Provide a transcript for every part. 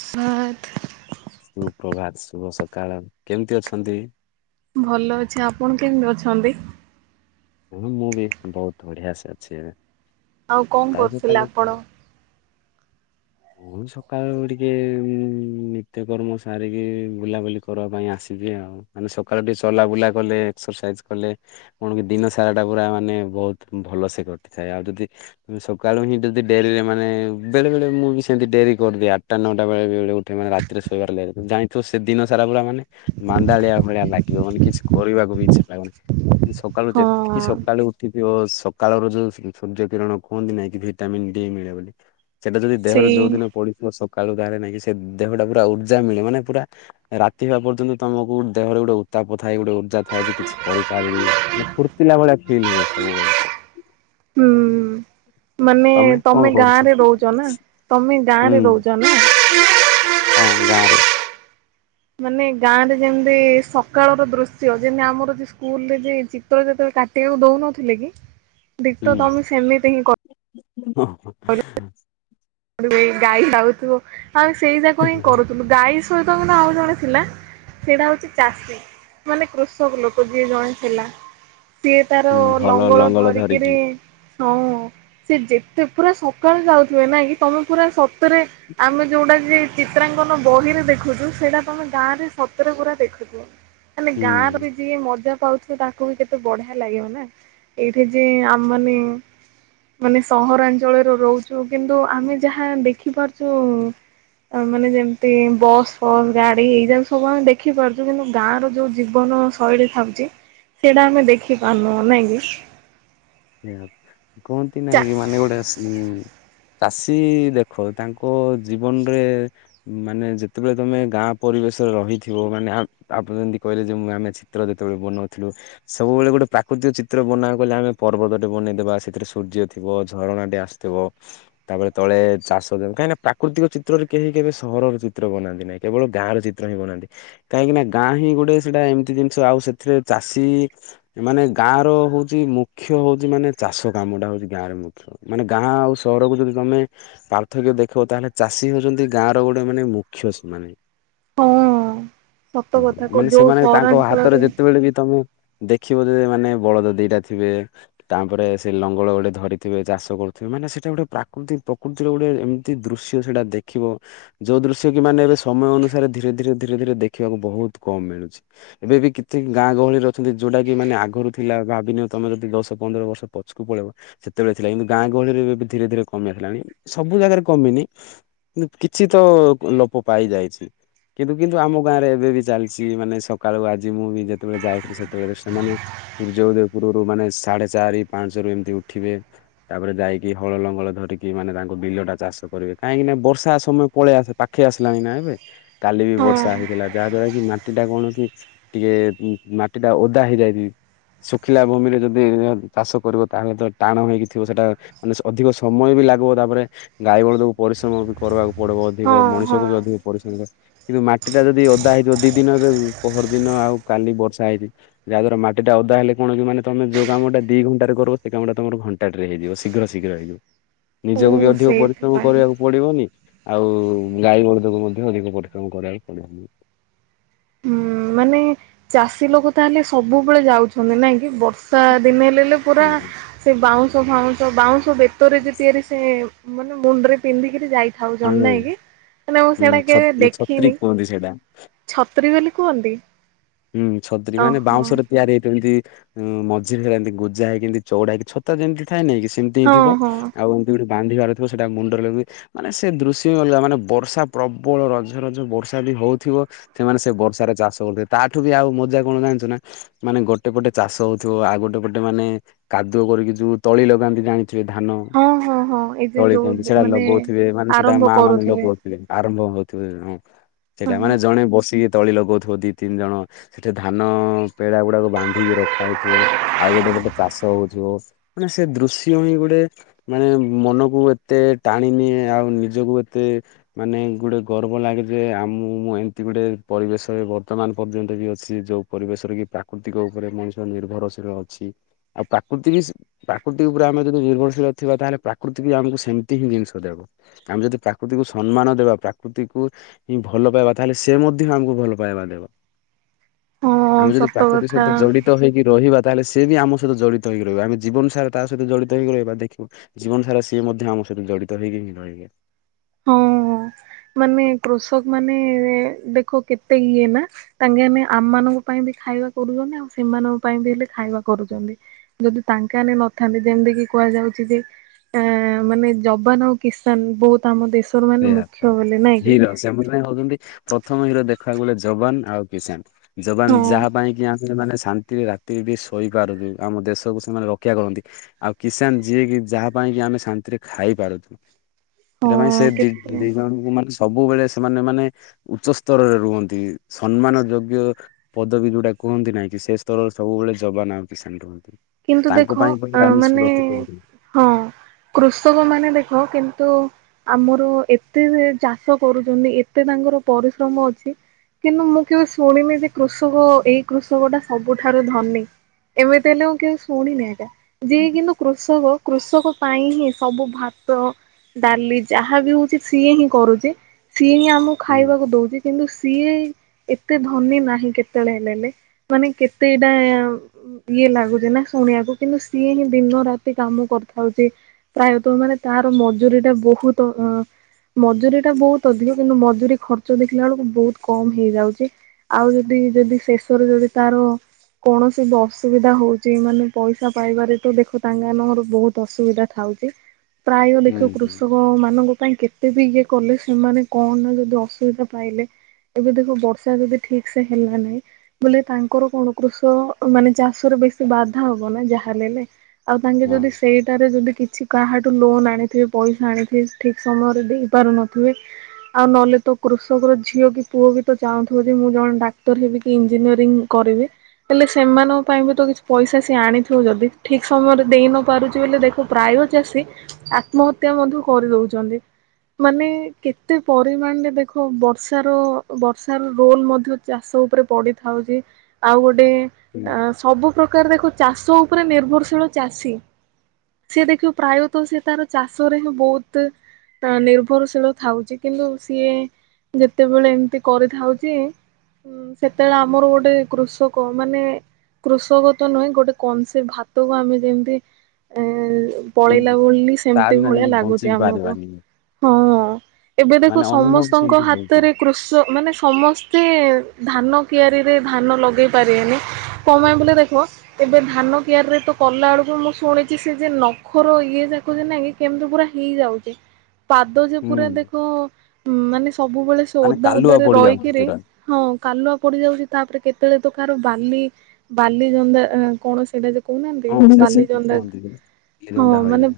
ହଁ ତ। ସୁପ୍ରଭାତ ଶୁଭ ସକାଳ। କେମିତି ଅଛନ୍ତି? ଭଲ ଅଛି। ଆପଣ କେମିତି ଅଛନ୍ତି? ଅ ହଁ ମୁଁ ବି ବହୁତ ବଢିଆ ସେ ଅଛି ଏ ଆଉ କଣ କରୁଥିଲେ ଆପଣ? ମୁଁ ସକାଳୁ ଟିକେ ଉଁ ନିତ୍ୟକର୍ମ ସାରିକି ବୁଲାବୁଲି କରବା ପାଇଁ ଆସିଛି ଆଉ। ମାନେ ସକାଳୁ ଟିକେ ଚଲାବୁଲା କଲେ ଏକ୍ସରସାଇଜ କଲେ। କଣ କି ଦିନ ସାରା ଟା ପୁରା ମାନେ ବହୁତ ଭଲ ସେ କଟିଥାଏ। ଆଉ ଯଦି ସକାଳୁ ହିଁ ଯଦି ଡେରିରେ ମାନେ ବେଳେବେଳେ ମୁଁ ବି ସେମିତି ଡେରି କରିଦିଏ। ଆଟା ନଅଟା ବେଳେବେଳେ ଉଠେ ମାନେ ରା ତିରେ ଶୋଇବାର ଲେଟ୍, ଜାଣିଥିବ ସେ ଦିନ ସାରା ପୁରା ମାନେ ମାନ୍ଦାଳିଆ ଭଳିଆ ଲାଗିବ। ମାନେ କିଛି କରିବାକୁ ବି ଇଚ୍ଛା ଲାଗେନି। ସକାଳୁ ହଁ ଯେତିକି ସକାଳୁ ଉଠିଥିବ ସକାଳର ଯୋଉ ସୂ ସୂର୍ଯ୍ୟ କିରଣ କୁହନ୍ତି ନାଇଁ କି ଭିଟାମିନ ଡି ମିଳେ ବୋଲି। ସେଟା ଯଦି ଦେହରୁ ସେଇ ଯୋଉଦିନ ପଡିଥିବ ସକାଳୁ ଗାଁରେ ନାଇକି ସେ ଦେହଟା ପୁରା ଉର୍ଜା ମିଳେ। ମାନେ ପୁରା ରାତି ହବା ପର୍ଯ୍ୟନ୍ତ ତୋମକୁ ଦେହରେ ଗୋଟେ ଉତ୍ତାପ ଥାଏ ଗୋଟେ ଉର୍ଜା ଥାଏ ଯେ କିଛି କରିପାରିଲି। ଏ ଫୁର୍ତ୍ତିଲା ଭଳିଆ ଫିଲ୍ ହୁଏ ସବୁବେଳେ। ହଁ। ମାନେ ତମେ କଣ ତୋମେ କରୁଛ? ଗାଁରେ ରହୁଚ ନା, ତୋମେ ହୁଁ ଗାଁରେ ରହୁଚ ନା? ହଁ ଗାଁ ରେ। ମାନେ ଗାଁ ରେ ଯେମିତି ସକାଳର ଦୃଶ୍ୟ ଯେମତି ଆମର ଯେ ସ୍କୁଲ୍ ରେ ଯେ ଚିତ୍ର ଯେତବେଳେ କା ସେୟାକୁ ଦଉନଥିଲେ କି ଡିଟୋ ତୋମେ ସେମିତି ହିଁ କ ହଁ, ହଁ। ସେଇ ଗାଈ ଯାଉଥିବ। ଆଉ ସେଇ ଯାକ ହିଁ କରୁଥୁଲୁ ଗାଈ ସହିତ ମାନେ ଆଉ ଜଣେ ଥିଲା। ସେଇଟା ହଉଛି ଚାଷୀ ମାନେ କୃଷକ ଲୋକ ଯିଏ ଜଣେ ଥିଲା। ସିଏ ତାର ହୁଁ ହଳ ଲଙ୍ଗଳ ଧରିକିରି ଧରିକି ହଁ ସିଏ ଯେତେ ପୁରା ସକାଳୁ ଯାଉଥିବେ ନାଇ କି? ତୋମେ ପୁରା ସତରେ ଆମେ ଯୋଉଟା ଯେ ଚିତ୍ରାଙ୍କନ ବହିରେ ଦେଖୁଚୁ। ସେଟା ତୋମେ ଗାଁ ରେ ସତରେ ପୁରା ଦେଖୁଚ। ଗ-ମାନେ ହୁଁ। ଗାଁ ର ବି ଯିଏ ମଜା ପାଉଥିବ ତାକୁ ବି କେତେ ବଢିଆ ଲାଗିବ ନା। ଏଇଠି ଯିଏ ଆମ ମାନେ ମାନେ ସହରାଞ୍ଚଳରେ ରହୁଛୁ। କିନ୍ତୁ ଆମେ ଯାହା ଦେଖିପାରୁଛୁ ଆମେ ମାନେ ଯେମିତି ବସ୍ ଫସ୍ ଗାଡି ଏଇଯା ସବୁ ଆମେ ଦେଖି ପାରୁଚୁ। କିନ୍ତୁ ଗାଁ ର ଯୋଉ ଜୀବନ ଶୈଳୀ ଥାଉଚି ସେଇଟା ଆମେ ଦେଖି ପାରୁନୁ ନାଇଁକି। ସେଇଆ କହନ୍ତି ନାଇଁ କି ମାନେ ଗୋଟେ ଆସ [unintelligible] ଚାଷୀ ଦେଖ ତାଙ୍କ ଜୀବନରେ ମାନେ ଯେତେବେଳେ ତୋମେ ଗାଁ ପରିବେଶରେ ରହିଥିବ ମାନେ ଆ ଆପଣ ଯେମିତି କହିଲେ ଯେ ମୁଁ ଆମେ ଚିତ୍ର ଯେତେବେଳେ ବନଉଥିଲୁ। ସବୁବେଳେ ଗୋଟେ ପ୍ରାକୃତିକ ଚିତ୍ର ବନାବାକୁ କହିଲେ ଆମେ ପର୍ବତ ଟେ ବନେଇଦେବା, ସେଥିରେ ସୂର୍ଯ୍ୟ ଥିବ, ଝରଣା ଟେ ଆସଥିବ। ତାପରେ ତଳେ ଚାଷ ଜମି। କାହିଁକି ନା ପ୍ରାକୃତିକ ଚିତ୍ରରେ କେହି କେବେ ସହରର ଚିତ୍ର ବନାନ୍ତି ନାଇଁ। କେବଳ ଗାଁର ଚିତ୍ର ହିଁ ବନାନ୍ତି। କାହିଁକି ନା ଗାଁ ହିଁ ଗୋଟେ ସେଟା ଏମିତି ଜିନିଷ ଆଉ ସେଥିରେ ଚାଷୀ ମାନେ ଗାଁ ର ହଉଚି ମୁ ଖ୍ୟ ହଉଚି ମାନେ ଚାଷ କାମଟା ହଉଚି ଗାଁର ମୁଖ୍ୟ। ମାନେ ଗାଁ ଆଉ ସହରକୁ ଯଦି ତୋମେ ପାର୍ଥକ୍ୟ ଦେଖିବ ତାହେଲେ ଚାଷୀ ହଉଚନ୍ତି ଗାଁ ର ଗୋଟେ ମାନେ ମୁଖ୍ୟ ସେମାନେ। ହଁ। ସତ କଥା [inaudible] ମାନେ ଯୋଉ ସେମାନେ ତାଙ୍କ ହାତରେ ସହରାଞ୍ଚଳରେ ଯେତେବେଳେ ବି ତୋମେ ଦେଖିବ ଯେ ମାନେ ବଳଦ ଦିଟା ଥିବେ। ତାପରେ ସେ ଲଙ୍ଗଳ ଗୋଟେ ଧରିଥିବେ, ଚାଷ କରୁଥିବେ, ମାନେ ସେଟା ଗୋଟେ ପ୍ରାକୃତିକ ପ୍ର କୃତିର ଗୋଟେ ଏମିତି ଦୃଶ୍ୟ ସେଟା ଦେଖିବ। ଯୋଉ ଦୃଶ୍ୟ କି ମାନେ ଏବେ ସମୟ ଅନୁସାରେ ଧୀରେ ଧୀରେ ଧୀରେ ଧୀରେ ଦେଖିବାକୁ ବହୁତ କମ ମିଳୁଛି। ଏବେ ବି କିଥି ଗାଁ ଗହଳିରେ ଅଛନ୍ତି ଯୋଉଟା କି ମାନେ ଆଗରୁ ଥିଲା ଭାବିନିଅ ତୋମେ ଯଦି ଦଶ ତ ପନ୍ଦର ବର୍ଷ ପଛକୁ ପଳେଇବ। ସେତେବେଳେ ଥିଲା। କିନ୍ତୁ ଗାଁ ଗହଳିରେ ଏବେ ଧୀରେ ଧୀରେ କମି ଆସିଲାଣି। ସବୁ ଜାଗାରେ କମିନି। ନା କିଛି ତ ଲୋପ ପାଇ ଯାଇଛି। କିନ୍ତୁ କିନ୍ତୁ ଆମ ଗାଁ ରେ ଏବେ ବି ଚାଲିଚି। ମାନେ ସକାଳୁ ଆଜି ମୁଁ ବି ଯେତେବେଳେ ଯାଉଥିଲି ସେତେବେଳେ ସେମାନେ ସୂର୍ଯ୍ୟ ଉଦୟ ପୂର୍ବରୁ ମାନେ ସାଢେ ଚାରି ପାଞ୍ଚ ରୁ ଏମିତି ଉଠିବେ। ତାପରେ ଯାଇକି ହଳ ଲଙ୍ଗଳ ଧରିକି ମାନେ ତାଙ୍କ ବିଲ ଟା ଚାଷ କରିବେ। କାହିଁକି ନା ବର୍ଷା ସମୟ ପଳେଇ ଆସେ ପା ଖେଇ ଆସିଲାଣି ନା ଏବେ, କାଲି ବି ହଁ ବର୍ଷା ହେଇଥିଲା ଯାହା ଦ୍ଵାରା କି ମାଟି ଟା କଣ କି ଟିକେ ଉଁ ଉଁ ମାଟିଟା ଓଦା ହେଇଯାଇଛି ଶୁଖିଲା ଭୂମିରେ ଯଦି ଏଇଆ ଚାଷ କରିବ ତାହେଲେ ତ ଟାଣ ହେଇକି ଥିବ ସେଟା ମାନେ ସେ ଅଧିକ ସମୟ ବି ଲାଗିବ ତାପରେ ଗାଈ ଗୋରୁ ଯୋଗୁ ପରିଶ୍ରମ ବି କରିବାକୁ ପଡିବ ହଁ ଅଧିକ ହଁ ମଣିଷକୁ ବି ଅଧିକ ପରିଶ୍ର ମ କିନ୍ତୁ ମାଟିଟା ଯଦି ଓଦା ହେଇଥିବ ଦି ଦିନ ଏବେ ପହର ଦିନ ଆଉ କାଲି ବର୍ଷା ହେଇଛି ଯାହା ଦ୍ଵାରା ମାଟିଟା ଓଦା ହେଲେ କଣ କି ମାନେ ତମେ ଯୋଉ କାମଟା ଦି ଘଣ୍ଟାରେ କରିବ ସେ କାମଟା ତମର ଘଣ୍ଟାଟାରେ ହେଇଯିବ ଶୀଘ୍ର ଶୀଘ୍ର ହେଇଯିବ। ଓ ନିଜକୁ ବି ଅଧିକ ପରିଶ୍ରମ ସେଇଥିପାଇଁ କରିବାକୁ ପଡିବନି ଆଉ ଗାଈ ବଳଦକୁ ମଧ୍ୟ ଅଧିକ ପରିଶ୍ରମ କରିବାକୁ ପଡିବନି। ହୁଁ ମାନେ ଚାଷୀ ଲୋକ ତାହେଲେ ସବୁବେଳେ ଯାଉଛନ୍ତି ନାଇଁ କି ବ ର୍ଷା ଦିନେ ହେଲାଯେ ପୁରା ସେ ବାଉଁଶ ଫାଉଁଶ ବାଉଁଶ ବେତରେ ଯେ ତିଆରି ସେ ସେ ମାନେ ମୁଣ୍ଡରେ ପିନ୍ଧିକିରି ଯାଇ ଥାଉ ହଁ ଜନ୍ମ ହେଇକି ନାଇଁ ମୁଁ ସେଗୁଡା ହୁଁ କେବେ ଛତ୍ରୀ ଦେଖିନି। କୁହନ୍ତି ସେଇଟା। ଛତ୍ରୀ ବେଲି କୁହନ୍ତି? ହୁଁ ଛତ୍ରୀ ମାନେ ଓହୋ ବାଉଁଶ ରେ ତିଆରି ହେଇଥିବ ଯେମିତି ହୁଁ ମଝିରେ ଏନ୍ତି ଗୋଜା ହେଇକି ଏନ୍ତି ଚଉଡା ହେଇକି ଛତା ଯେମିତି ଥାଏ ନାଁ କି ସେମିତି ହିଁ ହଁ ଥିବ ହଁ ଆଉ ଯୋଉଠୁ ବାନ୍ଧିବାର ଥିବ ସେଟା ମୁଣ୍ଡରେ ଲଗେଇବେ। ମାନେ ସେ ଦୃଶ୍ୟ ବି ଅଲଗା ମାନେ ବର୍ଷା ପ୍ରବଳ ରଜ ରଜ ବର୍ଷା ବି ହଉଥିବ ସେମାନେ ସେ ବର୍ଷାରେ ଚାଷ କରୁଥିବେ ତା ଠୁ ବି ଆଉ ମଜା କଣ ଜାଣିଛୁ ନା ମାନେ ଗୋଟେ ପଟେ ଚାଷ ହଉଥିବ ଆଉ ଗୋଟେ ପଟେ ମାନେ କାଦୁଅ କରିକି ଯୋଉ ତଳି ଲଗାନ୍ତି ଜାଣି ଥିବେ ଧାନ ହଁ ହଁ ହଁ ଏ ଯେ ତଳି ଯୋଉ କୁହନ୍ତି ସେଟା ମାନେ ଲଗଉଥିବେ ମାନେ ସେଟା ଆରମ୍ଭ ମା ମାନେ କରୁଥିବେ ଲଗଉ ଥିବେ ଆରମ୍ଭ ହଉଥିବ ହଁ ସେଇଟା ମାନେ ଜଣେ ବସିକି ତଳି ଲଗଉଥିବ ଦି ତିନି ଜଣ ସେଠିକା ଧାନ ପେଡା ଗୁଡାକ ବାନ୍ଧିକି ରଖା ହେଇଥିବ ଆଉ ଗୋଟେ ପଟେ ଚାଷ ହଉଥିବ। ମାନେ ସେ ଦୃଶ୍ୟ ହିଁ ଗୋଟେ ମାନେ ମନକୁ ଏତେ ଟାଣିନିିଏ ଆଉ ନିଜକୁ ଏତେ ମାନେ ଗୋଟେ ଗର୍ବ ଲାଗେ ଯେ ଆମୁଁ ମୁଁ ଏମିତି ଗୋଟେ ପରିବେଶରେ ବ ବର୍ତ୍ତମାନ ପର୍ଯ୍ୟନ୍ତ ବି ଅଛି ଯୋଉ ପରିବେଶରେ କି ପ୍ରାକୃତିକ ଉପରେ ମଣିଷ ନିର୍ଭରଶୀଳ ଅଛି। ଆଉ ପ୍ରାକୃତି ବି ସେ ପ୍ରାକୃତି ଉପରେ ଆମେ ଯଦି ନିର୍ଭରଶୀଳ ଥିବା ତାହେଲେ ପ୍ରାକୃତି ବି ଆମକୁ ସେମିତି ହିଁ ଜିନିଷ ଦେବ। ଆମେ ଯଦି ପ୍ରାକୃତିକୁ ସମ୍ମାନ ଦେବା ପ୍ରାକୃତିକୁ ଉଁ ଭଲ ପାଇବା ତାହେଲେ ସେ ମଧ୍ୟ ଆମକୁ ଭଲ ପାଇବା ଦେବ। ହଁ ଆମେ ଯଦି ସତ ପ୍ରାକୃତି ସହିତ କଥା। ଜଡି ତ ହେଇକି ରହିବା ତାହେଲେ ସେ ବି ଆମ ସହିତ ଜଡ଼ିତ ହେଇକି ରହିବ ଆମେ ଜୀବନ ସାରା ତା ସହିତ ଜଡ଼ିତ ହେଇିକି ରହିବା ଦେଖିବୁ ଜୀବନ ସାରା ସିଏ ମଧ୍ୟ ଆମ ସହିତ ଜଡ଼ିତ ହେଇକି ହିଁ ରହିବ। ହଁ ମାନେ କୃଷକ ମାନେ ଦେଖ କେତେ ଇଏ ନାଁ ତାଙ୍କେ ଆମେ ଆମାନଙ୍କ ପାଇଁ ବି ଖାଇବା କରୁଛନ୍ତି ଆଉ ସେମାନଙ୍କ ପାଇଁ ବି ହେଲେ ଖାଇବା କରୁଛନ୍ତି। ଯେଦି ତାଙ୍କେ ଆମେ ନଥାନ୍ତି ଯେମିତି କିି କୁହାଯାଉଛି ଯେ ଏଁ ମାନେ ଯବାନ୍ ଆଉ କିଶାନ୍ ବହୁତ ଆମ ଦେଶର ମାନେ ସେଇଆ ତ। ମୁଖ୍ୟ ହେଲେ ନାଇଁ କି? ହିରୋ ସେମାନେ ହଉଛନ୍ତି ପ୍ରଥମ ହିରୋ ଦେଖିବାକୁ ଗଲେ ଯବାନ୍ ଆଉ କିଶାନ୍ ଯବାନ୍ ହଁ ଯାହା ପାଇଁ କି ଆମେ ମାନେ ଶା ନ୍ତିରେ ରାତିରେ ବି ଶୋଇପାରୁଛୁ ଆମ ଦେଶକୁ ସେମାନେ ରକ୍ଷା କରନ୍ତି। ଆଉ କିଶାନ୍ ଯିଏ କି ଯାହା ପାଇଁ କି ଆମେ ଶାନ୍ତିରେ ଖାଇପାରୁଛୁ ସେଇଟା ପାଇଁ ସେ ହଁ ବି କେତେ ଦିନ ରାତି ମଣିଷ ସବୁବେଳେ ସେମାନେ ମାନେ ଉଚ୍ଚ ସ୍ତରରେ ରୁହନ୍ତି ସମ୍ମାନ ଯୋଗ୍ୟ ପଦବୀ ଯୋଉଟା କୁହନ୍ତି ନାଇଁ କି ସେ ସ୍ତରରେ ସବୁବେଳେ ଯବାନ୍ ଆଉ କିଶାନ୍ ରୁହନ୍ତି। କିନ୍ତୁ ତାଙ୍କ ଦେଖ ପାଇଁ ବୋଲି ଆଁ ଆମେ ମାନେ ସୁରକ୍ଷିତ ବି ରହୁ। ହଁ। କୃଷକ ମାନେ ଦେଖ କିନ୍ତୁ ଆମର ଏତେ ସେ ଚାଷ କରୁଛନ୍ତି ଏତେ ତାଙ୍କର ପରିଶ୍ରମ ଅଛି କିନ୍ତୁ ମୁଁ କେବେ ଶୁଣିନି ଯେ କୃଷକ ଏଇ କୃଷକଟା ସବୁଠାରୁ ଧନୀ। ଏମିତି ହେଲେ ମୁଁ କେବେ ଶୁଣିନି ଏଇଟା ଯିଏ କିନ୍ତୁ କୃଷକ କୃଷକ ପାଇଁ ହିଁ ସବୁ ଭାତ ଡାଲି ଯାହା ବି ହଉଛି ସିଏ ହିଁ କରୁଛି ସିଏ ହିଁ ଆମକୁ ହୁଁ ଖାଇବାକୁ ଦଉଛି। କିନ୍ତୁ ସିଏ ଏତେ ଧନୀ ନାହିଁ କେତେବେଳେ ହେଲେଲେ ମାନେ କେତେଟା ଇଏ ଲାଗୁଛି ନା ଶୁଣିବାକୁ କିନ୍ତୁ ସିଏ ହିଁ ଦିନ ରାତି କାମ କରିଥାଉଛି। ପ୍ରାୟତଃ ମାନେ ତାର ମଜୁରୀ ଟା ବହୁତ ଅ ମଜୁରୀ ଟା ବହୁତ ଅଧିକ କିନ୍ତୁ ମଜୁରୀ ଖର୍ଚ୍ଚ ଦେଖିଲା ବେଳକୁ ବହୁତ କମ୍ ହେଇଯାଉଛି। ଆଉ ଯଦି ଯଦି ଶେଷରେ ଯଦି ତାର କୌଣସି ବି ଅସୁବିଧା ହଉଛି। ଯେ ମାନେ ପଇସା ପାଇବାରେ ତ ଦେଖ ତାଙ୍କେ ଆମ ଘର ବହୁତ ଅସୁବିଧା ଥାଉଛି। ପ୍ରାୟ ହୁଁ ଦେଖ ହୁଁ କୃଷ ଙ୍କ ମାନଙ୍କ ପାଇଁ କେତେ ବି ଇଏ କଲେ ସେମାନେ କଣ ନା ଯଦି ଅସୁବିଧା ପାଇଲେ। ଏବେ ଦେଖୁ ବର୍ଷା ଯବେ ଠିକ୍ ସେ ହେଲ ନାହିଁ। ବୋଇଲେ ତାଙ୍କର କଣ କୃଷ ମାନେ ଚାଷରେ ବେଶୀ ବାଧା ହବ ନା ଯାହାଲେଲେ ଆଉ ତାଙ୍କେ ହଁ। ଯଦି ସେଇ ଟାରେ ଯଦି କିଛି କାହାଠୁ ଲୋନ ଆଣିଥିବେ ପଇସା ଆଣିଥିବେ ଠିକ୍ ସମୟରେ ଦେଇପାରୁନଥିବେ। ଆଉ ନହେଲେ ତ କୃଷକର ଝିଅ କି ପୁଅ ବି ତ ଚାହୁଁଥିବ ଯେ ମୁଁ ଜଣେ ଡାକ୍ତର ହେବି କି ଇଞ୍ଜିନିୟରିଂ କରିବେ ହେଲେ ସେମାନଙ୍କ ପାଇଁ ବି ତ କିଛି ପଇସା ସିଏ ଆଣିଥିବ ଯଦି ଠିକ୍ ସମୟରେ ଦେଇ ନ ପାରୁଛି ବି ଦେଖ ପ୍ରାୟ ଚାଷୀ ଆତ୍ମହତ୍ୟା ମଧ୍ୟ କରିଦଉଛନ୍ତି। ମାନେ କେତେ ପରିମାଣରେ ଦେଖ ବର୍ଷାର ବର୍ଷାର ରୋଲ ମଧ୍ୟ ଚାଷ ଉପରେ ପଡ଼ିଥାଉଛି ଆଉ ଗୋଟେ ହୁଁ ଅ ସବୁ ପ୍ରକାର ଦେଖ ଚାଷ ଉପରେ ନିର୍ଭରଶୀଳ ଚାଷୀ ସେ ଦେଖିବ ପ୍ରାୟତଃ ସେ ତାର ଚାଷ ରେ ହିଁ ବହୁତ୍ ନିର୍ଭରଶୀଳ ଥାଉଛି କିନ୍ତୁ ସିଏ ଯେତେବେଳେ ଏମିତି କରିଥାଉଛି। ହୁଁ ସେତେବେଳେ ଆମର ଗୋଟେ କୃଷକ ମାନେ କୃଷକ ନୁହେଁ ଗୋଟେ କନସେପଟ ଭାତ କ ଆମେ ଯେମତି ଏ ପଳେଇଲା ହୁଁ। ବୋଲି ତା ସେମତି ବିନା ଭଳିଆ ଯେମିତି ବଞ୍ଚି ଲାଗୁଛି ଆମକୁ। ପାରିବାନି। ହଁ। ଏବେ ଦେଖ ମାନେ ଅନୁଭବ ସମସ୍ତଙ୍କ ସେମିତି ହଉଛି ହାତରେ କୃଷ ମାନେ ସମସ୍ତ ସେ ଧାନ କିଆରିରେ ଧାନ ଲଗେଇ ପାରିବେନି କଣ ପାଇଁ ଦେଖିବ ତେବେ ଧାନ କିଆରିରେ ତ କଲାବେଳକୁ ମୁଁ ଶୁଣିଛି ସେ ଯେ ନଖର ଇଏ ଯାକ ଯେ ନାଇକି କେମିତି ପୁରା ହେଇଯାଉଛି ପାଦ ଯେଉ ପୁରା ହୁଁ ଦେଖ ମାନେ ସବୁବେଳେ ମାନେ ଓଦା କାଲୁଆ ଓଦାରେ ପଡିଯାଉଛି ରହିକିରି ପୁରା। ହଁ କାଲୁଆ ପଡି ଯାଉଛି ତାପରେ କେତେବେଳେ ତ କାହାର ବାଲି ବାଲି ଜନ୍ଦା ଆ କଣ ସେଇଟା ଯେ କହୁନାହାନ୍ତି ହଁ ସେ ସେମିତି ବାଲିଚନ୍ଦକ କୁହନ୍ତି। ହଁ ଧୀରନ୍ଧା ହଇଜା ମାନେ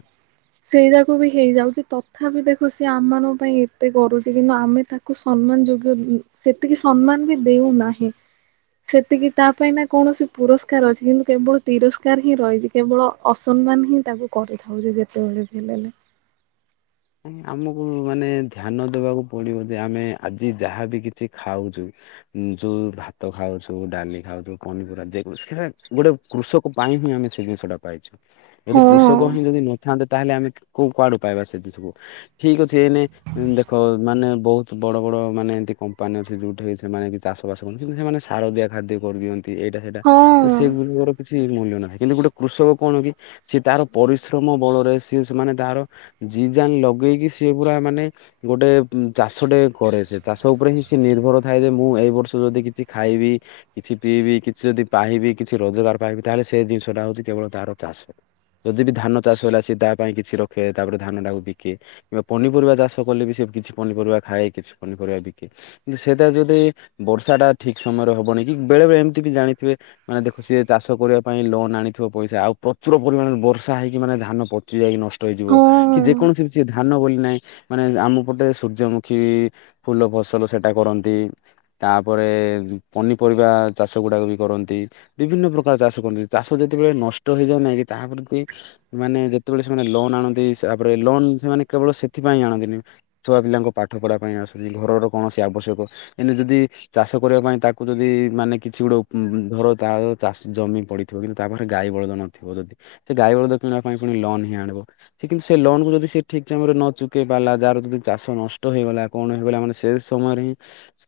ସେଇରାକୁ ବି ହେଇଯାଉଛି ତଥାପି ଦେଖ ସିଏ ଆମମାନଙ୍କ ପାଇଁ ଏତେ କରୁଛି କିନ୍ତୁ ଆମେ ତାକୁ କୁ ସମ୍ମାନ ଯୋଗ୍ୟ ସେତିକି ସମ୍ମାନ ବି ଦୋଉନାହିଁ। ସେତିକି ତା ପାଇଁ ନା କୌଣସି ପୁରସ୍କାର କାର ଅଛି କିନ୍ତୁ କେବଳ ତିରସ୍କାର ହିଁ ରହିଛି କେବଳ ଅସମ୍ମାନ ହିଁ ତାକୁ କରିଥାଉ ଯେତେବେଳେ ବି ହେଲେ। ଆମକୁ ମାନେ ଧ୍ୟାନ ଦବାକୁ ପଡିବ ଯେ ଆମେ ଆଜି ଯାହାବ କିଛି ଖାଉଛୁ- ଯୋଉ ଭାତ ଖାଉଛୁ ଡାଲି ଖାଉଛୁ ପନିପରିବା ସେ ଗୋଟେ କୃଷକ ପାଇଁ ହିଁ ଆମେ ସେ ଜିନିଷଟା ପାଇଛୁ। ହଁ ଯଦି କୃଷକ ହିଁ ଯଦି ନଥାନ୍ତେ ତାହେଲେ ଆମେ କୋଉ କୁଆଡ଼ୁ ପାଇବା ସେବି ସବୁ ଠିକ୍ ଅଛି ଏନେ- ଦେଖ ମାନେ ବହୁତ ବଡ ବଡ ମାନେ ଏମିତି କମ୍ପାନୀ ଅଛି ଯୋଉଠି ସେମାନେ କି ଚାଷ ବାସକରନ୍ତି କିନ୍ତୁ ସେମାନେ ସାର ଦିଆ ଖାଦ୍ୟ କରିଦିଅନ୍ତି ଏଇଟା ସେଇଟା ହଁ ସେଗୁଡ଼ିକର କିଛି କିଛି ମୂଲ୍ଯ ନାହିଁ କିନ୍ତୁ ଗୋଟେ କୃଷକ କଣ କି ସିଏ ତାର ପରିଶ୍ରମ ବଳରେ ସିଏ ସେମାନେ ତାର ଜୀଜାନ ଲଗେଇକି ସିଏ ପୁରା ମାନେ - ଗୋଟେ ଚାଷ ଟେ କରେ ସେ ଚାଷ ଉପରେ ହିଁ ସେ ନିର୍ଭର ଥାଏ ଯେ ମୁଁ ଏଇ ବର୍ଷ ଯଦି କିଛି ଖାଇବି କିଛି ପିଇବି କିଛି ଯଦି ପାଇବି କିଛି ରୋଜଗାର ପାଇବି ତାହେଲେ ସେ ଜିନିଷ ଟା ହଉଛି କେବଳ ତାର ଚାଷ। ଯଦି ବି ଧାନ ଚାଷ ହେଲା ସେ ତା ପାଇଁ କିଛି ରଖେ ତାପରେ ଧାନଟା କୁ ବିକେ କିମ୍ବା ପନିପରିବା ଚାଷ କଲେ ବି ସେ କିଛି ପନିପରିବା ଖାଏ କିଛି ପନିପରିବା ବିକେ। କିନ୍ତୁ ସେଇଟା ଯଦି ବର୍ଷା ଟା ଠିକ ସମୟରେ ହବନି କି ବେଳେ ବେଳେ ଏମିତି ବି ଜାଣିଥିବେ ମାନେ ଦେଖ ସିଏ ଚାଷ କରିବା ପାଇଁ ଲୋନ ଆଣିଥିବ ପଇସା। ଆଉ ପ୍ରଚୁର ପରିମାଣରେ ବର୍ଷା ହେଇକି ମାନେ ଧାନ ପଚି ଯାଇକି ନଷ ଷ୍ଟ ହେଇଯିବ ହଁ କି ଯେକୌଣସି କିଛି ଧାନ ବୋଲି ନାହିଁ, ମାନେ ଆମ ପଟେ ସୂର୍ଯ୍ୟମୁଖୀ-ଇ-ଇ ଫୁଲ ଫସଲ ସେଟା କରନ୍ତି। ତାପରେ ପନିପରିବା ଚାଷ ଗୁଡାକ ବି କରନ୍ତି। ବିଭିନ୍ନ ପ୍ରକାର ଚାଷ କରନ୍ତି। ଚାଷ ଯେତେବେଳେ ନଷ୍ଟ ହେଇଯାଏନା କି ତାହା ପ୍ରତି ମାନେ ଯେତେବେଳେ ସେମାନେ ଲୋନ୍ ଆଣନ୍ତି ସା ରେ ଲୋନ ସେମାନେ କେବଳ ସେଥିପାଇଁ ଆଣନ୍ତିନି। ଛୁଆ ପିଲାଙ୍କୁ ପାଠ ପଢା ପାଇଁ ଆସୁଛି। ଘରର କୌଣସି ଆବଶ୍ୟକ ଏଇନା ଯଦି ଚାଷ କରିବା ପାଇଁ ତାକୁ ଯଦି ମାନେ କିଛି ଗୋଟେ ଉ-ଉ-ଉ-ମ୍ ଧର ତା ଚାଷ ଜମି ପଡି ଥିବ କିନ୍ତୁ ତାପରେ ଗାଈ ବଳଦ ନଥିବ ଯଦି ସେ ଗାଈ ବଳଦ କିଣିବା ପାଇଁ ପୁଣି ଲୋନ ହିଁ ଆଣିବ ସେ କି ସେ ଲୋନକୁ ଯଦି ଠିକ୍ ଟାଇମ ରେ ନ ଚୁକେଇ ପାରିଲା ଯାହାର ଯଦି ଚାଷ ନଷ୍ଟ ହେଇଗଲା କଣ ହେଇଗଲା ମାନେ ସେ ସମୟରେ ହିଁ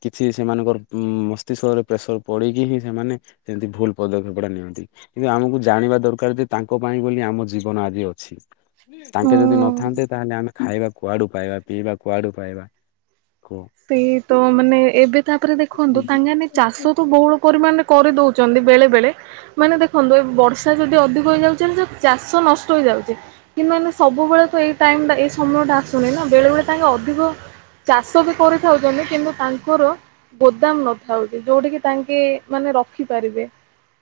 କିଛି ସେମାନଙ୍କର ମ୍-ମ୍-ମ୍ ମସ୍ତିଷ୍କରେ ପ୍ରେସର ପଡିକି ହିଁ ସେମାନେ ଏମିତି ଭୁଲ ପଦକ୍ଷେପଟା ନିଅନ୍ତି। କିନ୍ତୁ ଆମକୁ ଜାଣିବା ଦରକାର ଯେ ତାଙ୍କ ପାଇଁ ବୋଲି ଆମ ଜୀବନ ଆଜି ଅଛି। ହ [unintelligible] ତାଙ୍କେ ଯଦି ନଥାନ୍ତେ ତାହେଲେ ଆମେ ଖାଇବା କୁଆଡୁ ପାଇବା, ପିଇବା କୁଆଡୁ ପାଇବା କୁହ। ସେ ତ ମାନେ ଏବେ ତାପରେ ଦେଖନ୍ତୁ ତାଙ୍କାନ ଚାଷ କୁ ବହୁଳ ପରିମାଣରେ କରିଦଉଛନ୍ତି ବେଳେ ବେଳେ। ମାନେ ଦେଖନ୍ତୁ ଏ ବର୍ଷା ଯଦି ଅଧିକ ହେଇଯାଉଛି ଯେ ଚାଷ ନଷ୍ଟ ହେଇଯାଉଛି। କିନ୍ତୁ ମାନେ ସବୁବେଳେ ତ ଏଇ ଟାଇମ ଟା ଏଇ ସମୟ ଟା ଆସୁନି ନା ବେଳେବେଳେ ତାଙ୍କେ ଅଧିକ ଚାଷ ବି କରିଥାଉଛନ୍ତି କିନ୍ତୁ ତାଙ୍କର ଗୋଦାମ ନଥାଉଛି ଯୋଉଟା କିି ତାଙ୍କେ ମାନେ ରଖିପାରିବେ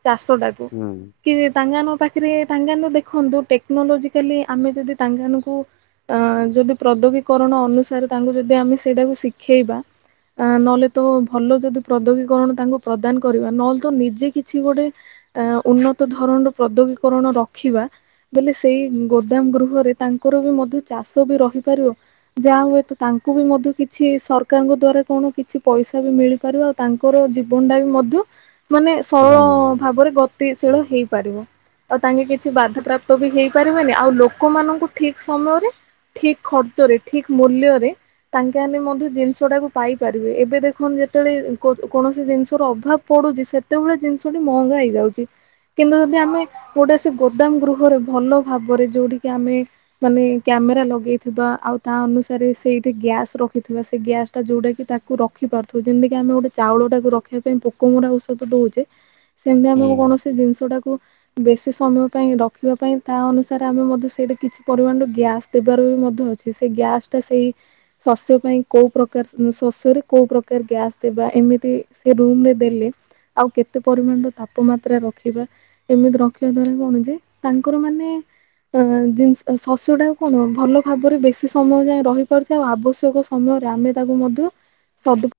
ଚାଷ ଟାକୁ। ହୁଁ ତ [unintelligible] କି ତାଙ୍ଗାନ ପାଖରେ ତାଙ୍ଗାନ ଦେଖନ୍ତୁ ଟେକ୍ନୋଲୋଜିକାଲି ଆମେ ଯଦି ତାଙ୍ଗାନକୁ ଅ ଯଦି ପ୍ରଦ୍ୟୋଗୀକରଣ ଅନୁସାରେ ତାଙ୍କୁ ଯଦି ଆମେ ସେଇଟାକୁ ଶିଖେଇବା ଆ ନହେଲେ ତ ଭଲ ଯଦି ପ୍ରଦ୍ୟୋଗୀକରଣ ତାଙ୍କୁ ପ୍ରଦାନ କରିବା। ନହେଲେ ତ ନିଜେ କିଛି ଗୋଟେ ଆ ଉନ୍ନତ ଧରଣର ପ୍ରଦ୍ୟୋଗୀକରଣ ରଖିବା। ବୋଲେ ସେଇ ଗୋଦାମ ଗୃହରେ ତାଙ୍କର ବି ମଧ୍ୟ ଚାଷ ବି ରହିପାରିବ। ଯାହା ହୁଏ ତ ତାଙ୍କୁ ବି ମଧ୍ୟ କିଛି ସରକାରଙ୍କ ଦ୍ଵାରା କଣ କିଛି ପଇସା ବି ମିଳିପାରିବ। ଆଉ ତାଙ୍କର ଜୀବନଟା ବି ମଧ୍ୟ ମାନେ ସରଳ-ଅ-ଅ-ଅ ଧନ୍ୟବାଦ ଭାବରେ ଗତିଶୀଳ ହେଇପାରିବ। ଆଉ ତାଙ୍କେ କିଛି ବାଧାପ୍ରାପ୍ତ ବି ହେଇପାରିବନି। ଆଉ ଲୋକମାନଙ୍କୁ ଠିକ ସମୟରେ ଠିକ ଖର୍ଚ୍ଚ ରେ ଠିକ ମୂଲ୍ୟରେ ତାଙ୍କେ ଆନେ ମଧ୍ୟ ଜିନିଷଟାକୁ ପାଇପାରିବେ ଏବେ ଦେଖନ୍ତୁ ଯେତେବେଳେ କୋ କୌଣସି ଜିନିଷର ଅଭାବ ପଡୁଛି ସେ ତେବେଳେ ଜିନିଷଟି ମହଙ୍ଗା ହେଇଯାଉଛି। କିନ୍ତୁ ଯଦି ଆମେ ଗୋଟେ ସେ ଗୋଦାମ ଗୃହରେ ଭଲ ଭାବରେ ଯୋଉଠି କିି ଆମେ ମାନେ କ୍ୟାମେରା ଲଗେଇଥିବା ଆଉ ତା ଅନୁସାରେ ସେଇଠି ଗ୍ୟାସ୍ ରଖିଥି କିବା ସେ ଗ୍ୟାସ୍ ଟା ଯଉଟା କି ତାକୁ ରଖିପାରୁଥିବ। ଯେମିତିି ଆମେ ଗୋଟେ ଚାଉଳଟାକୁ ରଖିବା ପାଇଁ ପୋକ ମୁରା ଔଷଧ ଦଉଛେ। ସେମିତି ଆମକୁ ହୁଁ। କୌଣସି ଜିନିଷ ଟାକୁ ବେଶୀ ସମୟ ପାଇଁ ରଖିବା ପାଇଁ ତା ଅନୁସାରେ ଆମେ ମଧ୍ୟ ସେଇଟା କିଛି ପରିମାଣର ଗ୍ୟାସ୍ ଦେବାର ବି ମଧ୍ୟ ଅଛି ସେ ଗ୍ୟାସ ଟା ସେଇ ଶସ୍ୟ ପାଇଁ କୋଉ ପ୍ରକାର ଶସ୍ୟରେ କୋଉ ପ୍ରକାର ଗ୍ୟାସ ଦେବା ଏମିତି ସେ ରୁମରେ ଦେଲେ ଆଉ କେତେ ପରିମାଣର ତାପମାତ୍ରା ରଖିବା। ଏମିତି ରଖିବା ଦ୍ଵାରା କଣ ଯେ ତାଙ୍କର ମାନେ ଅ ଜିନିଷ ଶସ୍ୟ ଟା କଣ ଭଲ ଭାବରେ ବେଶି ସମୟ ଯାଏ ରହିପାରୁଛି ଆଉ ଆବଶ୍ୟକ ସମୟରେ ଆମେ ତାକୁ ମଧ୍ୟ ସବୁ